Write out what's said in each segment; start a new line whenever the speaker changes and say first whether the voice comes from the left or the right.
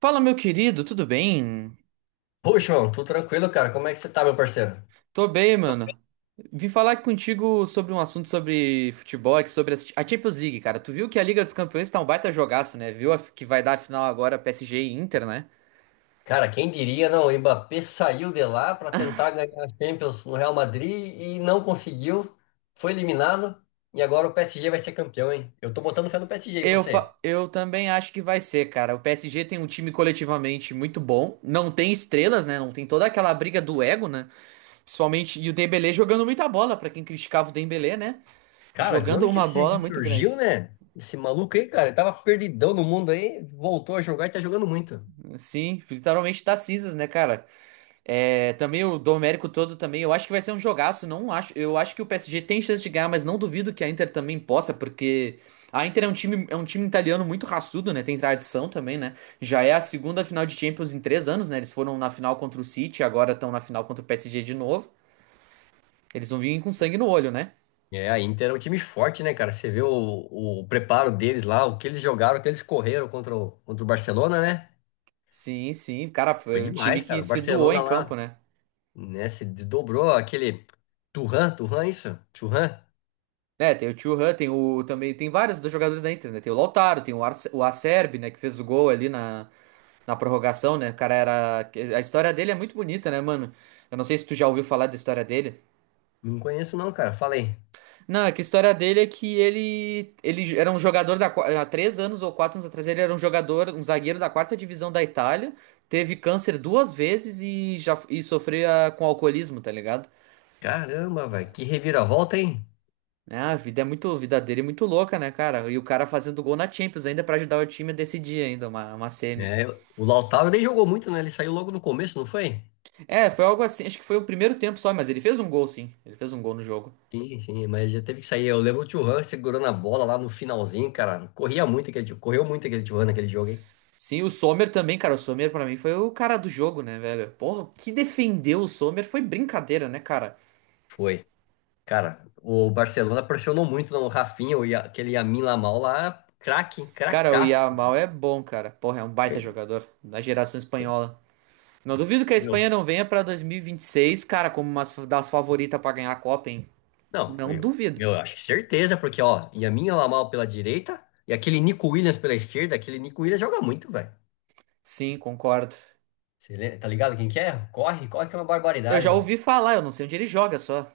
right: Fala, meu querido, tudo bem?
left: Poxa, mano, tudo tranquilo, cara? Como é que você tá, meu parceiro?
right: Tô bem, mano. Vim falar contigo sobre um assunto sobre futebol, aqui, sobre a Champions League, cara. Tu viu que a Liga dos Campeões tá um baita jogaço, né? Viu que vai dar a final agora PSG e Inter, né?
left: Cara, quem diria, não? O Mbappé saiu de lá para tentar ganhar a Champions no Real Madrid e não conseguiu. Foi eliminado e agora o PSG vai ser campeão, hein? Eu tô botando fé no PSG, e
right: Eu, fa-
left: você?
right: eu também acho que vai ser, cara. O PSG tem um time coletivamente muito bom. Não tem estrelas, né? Não tem toda aquela briga do ego, né? Principalmente. E o Dembélé jogando muita bola, pra quem criticava o Dembélé, né?
left: Cara, de
right: Jogando
left: onde que
right: uma
left: esse
right: bola muito
left: ressurgiu,
right: grande.
left: né? Esse maluco aí, cara, ele tava perdidão no mundo aí, voltou a jogar e tá jogando muito.
right: Sim, literalmente tá cinzas, né, cara? É, também o Domérico todo também, eu acho que vai ser um jogaço, não acho, eu acho que o PSG tem chance de ganhar, mas não duvido que a Inter também possa, porque a Inter é um time italiano muito raçudo, né? Tem tradição também, né? Já é a segunda final de Champions em três anos, né? Eles foram na final contra o City, agora estão na final contra o PSG de novo. Eles vão vir com sangue no olho, né?
left: É, a Inter é um time forte, né, cara? Você vê o preparo deles lá, o que eles jogaram, o que eles correram contra o Barcelona, né?
right: Sim, sim, cara,
left: Foi
right: foi um time
left: demais,
right: que
left: cara. O
right: se doou
left: Barcelona
right: em campo,
left: lá,
right: né?
left: né? Se dobrou aquele Turhan, Turhan, isso? Turhan?
right: É, tem o Thuram, tem o também tem vários dos jogadores da Inter, né? Tem o Lautaro, tem o, Arce, o Acerbi, né, que fez o gol ali na prorrogação, né? O cara era. A história dele é muito bonita, né, mano? Eu não sei se tu já ouviu falar da história dele.
left: Não conheço não, cara. Falei.
right: Não, é que a história dele é que ele. Ele era um jogador da. Há 3 anos ou 4 anos atrás, ele era um jogador, um zagueiro da quarta divisão da Itália. Teve câncer duas vezes e já e sofria com alcoolismo, tá ligado?
left: Caramba, velho, que reviravolta, hein?
right: É, a vida é muito. A vida dele é muito louca, né, cara? E o cara fazendo gol na Champions ainda pra ajudar o time a decidir ainda, uma semi.
left: É, o Lautaro nem jogou muito, né? Ele saiu logo no começo, não foi?
right: É, foi algo assim. Acho que foi o primeiro tempo só, mas ele fez um gol, sim. Ele fez um gol no jogo.
left: Sim, sim, mas já teve que sair. Eu lembro o Thuram segurando a bola lá no finalzinho, cara. Corria muito aquele, correu muito aquele Thuram naquele jogo, hein?
right: Sim, o Sommer também, cara. O Sommer pra mim foi o cara do jogo, né, velho? Porra, o que defendeu o Sommer foi brincadeira, né, cara?
left: Foi. Cara, o Barcelona pressionou muito no Rafinha, o aquele Yamin Lamal lá, craque, hein?
right: Cara, o
left: Cracaço.
right: Yamal é bom, cara. Porra, é um baita jogador da geração espanhola. Não duvido que a
left: Meu,
right: Espanha não venha pra 2026, cara, como uma das favoritas pra ganhar a Copa, hein?
left: não,
right: Não
left: eu,
right: duvido.
left: eu acho que certeza, porque, ó, Yamin Yamal pela direita e aquele Nico Williams pela esquerda, aquele Nico Williams joga muito, velho.
right: Sim, concordo.
left: Você tá ligado quem que é? Corre, corre que é uma
right: Eu já
left: barbaridade.
right: ouvi falar, eu não sei onde ele joga só.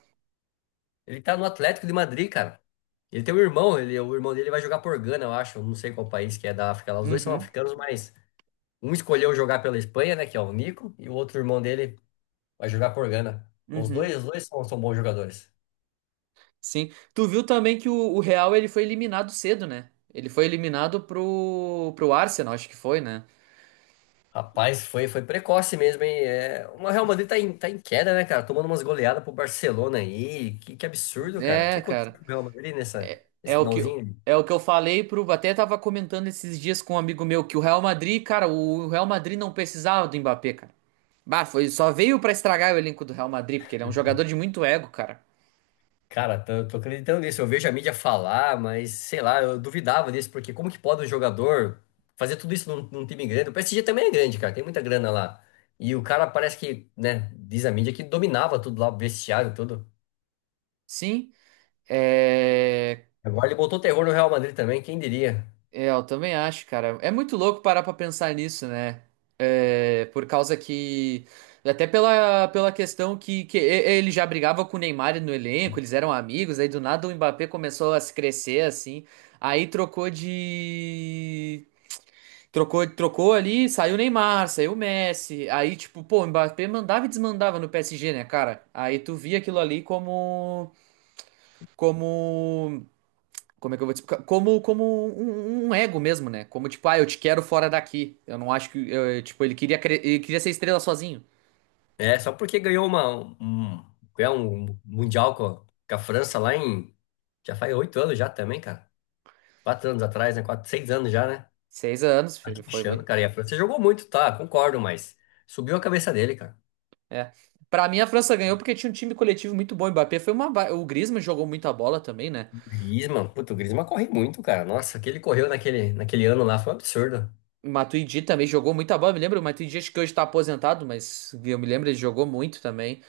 left: Ele tá no Atlético de Madrid, cara. Ele tem um irmão, ele, o irmão dele vai jogar por Gana, eu acho, não sei qual país que é da África lá. Os dois são
right: Uhum,
left: africanos, mas um escolheu jogar pela Espanha, né, que é o Nico, e o outro irmão dele vai jogar por Gana. Os
right: uhum.
left: dois, os dois são, são bons jogadores.
right: Sim. Tu viu também que o Real ele foi eliminado cedo, né? Ele foi eliminado pro Arsenal, acho que foi, né?
left: Rapaz, foi, foi precoce mesmo, hein? É, o Real Madrid tá em queda, né, cara? Tomando umas goleadas pro Barcelona aí. Que absurdo, cara. O que
right: É,
left: aconteceu
right: cara.
left: com o Real Madrid nessa, nesse
right: É o que,
left: finalzinho?
right: é o que eu falei pro. Até tava comentando esses dias com um amigo meu que o Real Madrid, cara, o Real Madrid não precisava do Mbappé, cara. Bah, foi, só veio pra estragar o elenco do Real Madrid, porque ele é um jogador de muito ego, cara.
left: Cara, tô acreditando nisso. Eu vejo a mídia falar, mas sei lá, eu duvidava disso, porque como que pode um jogador fazer tudo isso num, num time grande? O PSG também é grande, cara, tem muita grana lá. E o cara parece que, né, diz a mídia que dominava tudo lá, o vestiário, tudo.
right: Sim. É.
left: Agora ele botou terror no Real Madrid também, quem diria?
right: É, eu também acho, cara. É muito louco parar pra pensar nisso, né? É, por causa que. Até pela, pela questão que, ele já brigava com o Neymar no elenco, eles eram amigos, aí do nada o Mbappé começou a se crescer assim. Aí trocou de. Trocou, trocou ali, saiu o Neymar, saiu o Messi. Aí, tipo, pô, o Mbappé mandava e desmandava no PSG, né, cara? Aí tu via aquilo ali como. Como. Como é que eu vou te explicar? Como, como um ego mesmo, né? Como tipo, ah, eu te quero fora daqui. Eu não acho que. Tipo, ele queria, ele queria ser estrela sozinho.
left: É, só porque ganhou uma, um, ganhou um Mundial com a França lá em. Já faz 8 anos já também, cara. 4 anos atrás, né? 4, 6 anos já, né?
right: Seis anos,
left: Tá
right: filho, foi
left: achando,
right: muito.
left: cara. E a França jogou muito, tá? Concordo, mas subiu a cabeça dele, cara.
right: É. Pra mim, a França ganhou porque tinha um time coletivo muito bom. O Mbappé foi uma. O Griezmann jogou muita bola também, né?
left: Griezmann, puto, o Griezmann corre muito, cara. Nossa, o que ele correu naquele, naquele ano lá foi um absurdo.
right: O Matuidi também jogou muita bola. Eu me lembro, o Matuidi acho que hoje tá aposentado, mas eu me lembro, ele jogou muito também.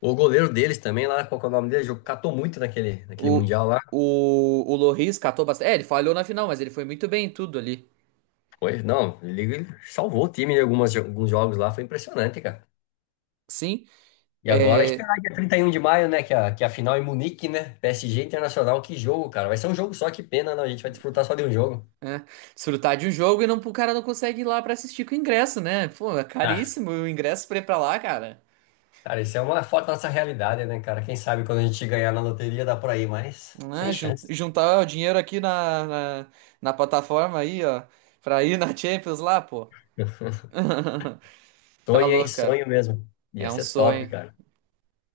left: O goleiro deles também lá, qual que é o nome dele? Catou muito naquele, naquele
right: O,
left: Mundial lá.
right: o Lloris catou bastante. É, ele falhou na final, mas ele foi muito bem em tudo ali.
left: Foi, não, ele salvou o time em algumas, alguns jogos lá, foi impressionante, cara.
right: Sim.
left: E agora
right: É,
left: esperar dia 31 de maio, né? Que a final é em Munique, né? PSG Internacional, que jogo, cara. Vai ser um jogo só, que pena, não. A gente vai desfrutar só de um jogo.
right: é, desfrutar de um jogo e não, o cara não consegue ir lá pra assistir com o ingresso, né? Pô, é
left: Ah,
right: caríssimo o ingresso pra ir pra lá, cara.
left: cara, isso é uma foto da nossa realidade, né, cara? Quem sabe quando a gente ganhar na loteria dá por aí, mas sem
right: Né?
left: chance.
right: Juntar o dinheiro aqui na, na plataforma aí, ó, pra ir na Champions lá, pô.
left: Sonho,
right: Tá
left: hein?
right: louco, cara.
left: Sonho mesmo. Ia
right: É um
left: ser top,
right: sonho.
left: cara.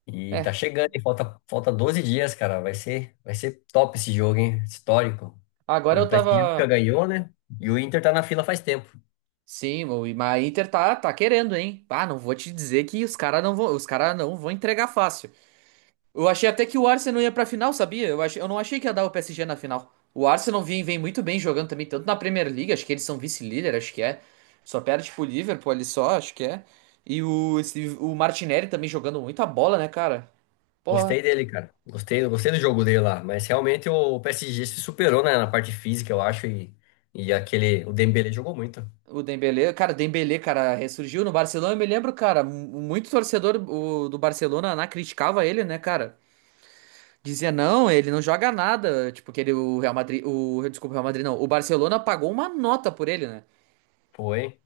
left: E
right: É,
left: tá chegando, hein? Falta, falta 12 dias, cara. Vai ser top esse jogo, hein? Histórico.
right: agora
left: O
right: eu
left: PSG nunca
right: tava.
left: ganhou, né? E o Inter tá na fila faz tempo.
right: Sim, o mas a Inter tá, tá querendo, hein? Ah, não vou te dizer que os caras não vão, os cara não vão entregar fácil. Eu achei até que o Arsenal ia pra final, sabia? Eu achei, eu não achei que ia dar o PSG na final. O Arsenal vem, vem muito bem jogando também, tanto na Premier League, acho que eles são vice-líder, acho que é. Só perde pro Liverpool ali só, acho que é. E o Martinelli também jogando muita bola, né, cara?
left: Gostei
right: Porra,
left: dele, cara. Gostei, gostei do jogo dele lá. Mas realmente o PSG se superou, né, na parte física, eu acho. E aquele. O Dembélé jogou muito.
right: o Dembélé, cara, ressurgiu no Barcelona, eu me lembro, cara, muito torcedor do Barcelona lá criticava ele, né, cara? Dizia, não, ele não joga nada, tipo, que ele, o Real Madrid, o, desculpa, o Real Madrid não, o Barcelona pagou uma nota por ele, né?
left: Foi.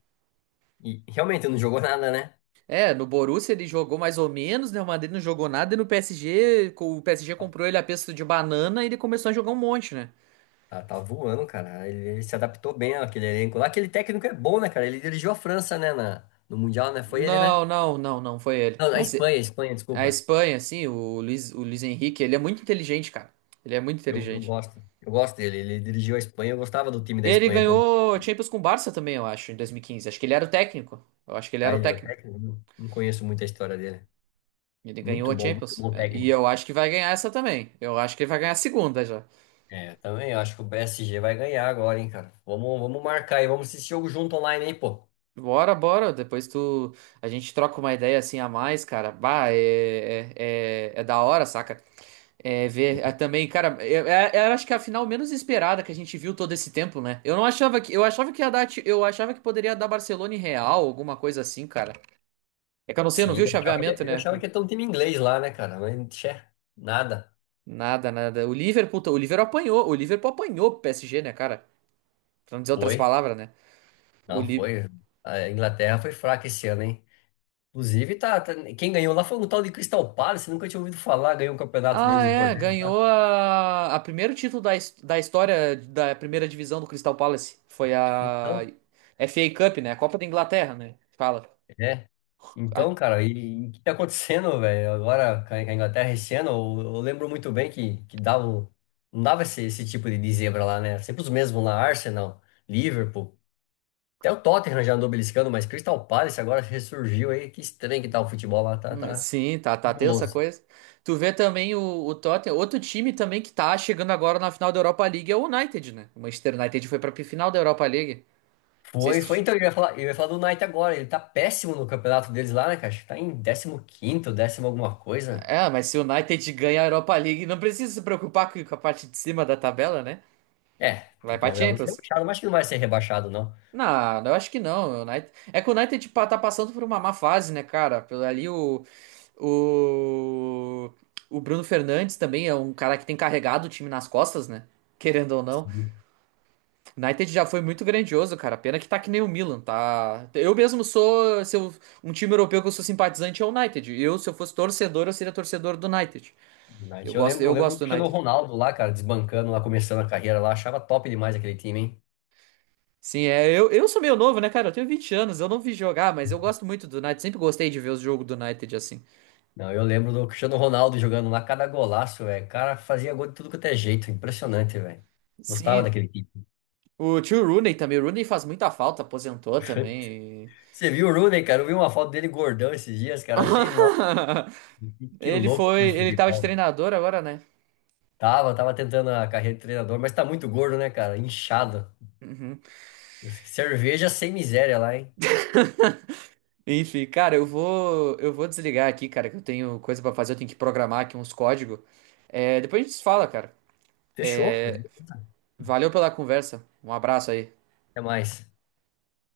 left: E realmente não jogou nada, né?
right: É, no Borussia ele jogou mais ou menos, né? O Madrid não jogou nada, e no PSG, o PSG comprou ele a preço de banana e ele começou a jogar um monte, né?
left: Tá, tá voando, cara. Ele se adaptou bem àquele elenco lá. Aquele técnico é bom, né, cara? Ele dirigiu a França, né, na, no Mundial, né? Foi ele, né?
right: Não foi ele.
left: Não, a
right: Mas
left: Espanha, a Espanha,
right: a
left: desculpa.
right: Espanha, assim, o Luiz Henrique, ele é muito inteligente, cara. Ele é muito
left: Eu
right: inteligente.
left: gosto. Eu gosto dele. Ele dirigiu a Espanha. Eu gostava do time da
right: Ele
left: Espanha quando.
right: ganhou Champions com o Barça também, eu acho, em 2015. Acho que ele era o técnico. Eu acho que ele
left: Ah,
right: era o
left: ele era
right: técnico.
left: técnico? Não, não conheço muito a história dele.
right: Ele ganhou a
left: Muito
right: Champions.
left: bom
right: É, e
left: técnico.
right: eu acho que vai ganhar essa também. Eu acho que ele vai ganhar a segunda já.
left: É, eu também acho que o PSG vai ganhar agora, hein, cara. Vamos, vamos marcar aí, vamos assistir jogo junto online aí, pô.
right: Bora, bora. Depois tu. A gente troca uma ideia assim a mais, cara. Bah, é da hora, saca? É ver é, também, cara. Eu acho que é a final menos esperada que a gente viu todo esse tempo, né? Eu não achava que. Eu achava que ia dar. Eu achava que poderia dar Barcelona e Real, alguma coisa assim, cara. É que eu não sei, eu não
left: Sim,
right: vi o
left: eu achava que,
right: chaveamento,
left: eu
right: né?
left: achava que ia ter um time inglês lá, né, cara? Mas, tchê, nada.
right: Nada, nada. O Liverpool apanhou. O Liverpool apanhou pro PSG, né, cara? Pra não dizer outras
left: Foi,
right: palavras, né? O,
left: não
right: Li...
left: foi. A Inglaterra foi fraca esse ano, hein? Inclusive, quem ganhou lá foi um tal de Crystal Palace, nunca tinha ouvido falar, ganhou um campeonato
right: Ah,
left: deles
right: é,
left: importante lá.
right: ganhou a primeiro título da, da história da primeira divisão do Crystal Palace. Foi a
left: Então,
right: FA Cup, né? A Copa da Inglaterra, né? Fala.
left: é.
right: A-
left: Então, cara, e o que tá acontecendo, velho? Agora com a Inglaterra esse ano, eu lembro muito bem que dava, não dava esse, esse tipo de zebra lá, né? Era sempre os mesmos lá, Arsenal, Liverpool, até o Tottenham já andou beliscando, mas Crystal Palace agora ressurgiu aí. Que estranho que tá o futebol lá, tá, tá
right: sim, tá, tá tensa a
left: nebuloso.
right: coisa. Tu vê também o Tottenham, outro time também que tá chegando agora na final da Europa League é o United, né? O Manchester United foi pra final da Europa League. Não sei
left: Foi,
right: se tu...
left: foi,
right: che-
left: então, eu ia falar do Knight agora, ele tá péssimo no campeonato deles lá, né, cara? Acho que tá em décimo quinto, décimo alguma coisa.
right: É, mas se o United ganha a Europa League, não precisa se preocupar com a parte de cima da tabela, né?
left: É, tem
right: Vai
left: que
right: pra
left: tomar cuidado pra não ser
right: Champions.
left: rebaixado, mas acho que não vai ser rebaixado,
right: Não, eu acho que não. O United... É que o United tá passando por uma má fase, né, cara? Pelo ali o. O Bruno Fernandes também é um cara que tem carregado o time nas costas, né? Querendo ou não.
left: não.
right: O United já foi muito grandioso, cara. Pena que tá que nem o Milan, tá? Eu mesmo sou. Se eu- um time europeu que eu sou simpatizante é o United. Eu, se eu fosse torcedor, eu seria torcedor do United.
left: United. Eu lembro, eu
right: Eu
left: lembro do
right: gosto do
left: Cristiano
right: United.
left: Ronaldo lá, cara, desbancando lá, começando a carreira lá. Achava top demais aquele time, hein?
right: Sim, é, eu sou meio novo, né, cara? Eu tenho 20 anos, eu não vi jogar, mas eu gosto muito do United. Sempre gostei de ver os jogos do United assim.
left: Não, eu lembro do Cristiano Ronaldo jogando lá, cada golaço, velho. O cara fazia gol de tudo quanto é jeito. Impressionante, velho. Gostava
right: Sim,
left: daquele time.
right: o tio Rooney também. O Rooney faz muita falta, aposentou também. E-
left: Você viu o Rooney, cara? Eu vi uma foto dele gordão esses dias, cara. Achei, nossa, que
right: Ele
left: louco
right: foi,
left: que é o
right: ele tava de
left: futebol.
right: treinador agora, né?
left: Tava, tava tentando a carreira de treinador, mas tá muito gordo, né, cara? Inchado.
right: Uhum.
left: Cerveja sem miséria lá, hein?
right: Enfim, cara, eu vou desligar aqui, cara, que eu tenho coisa pra fazer, eu tenho que programar aqui uns códigos. É, depois a gente se fala, cara.
left: Fechou.
right: Valeu pela conversa. Um abraço aí.
left: Até mais.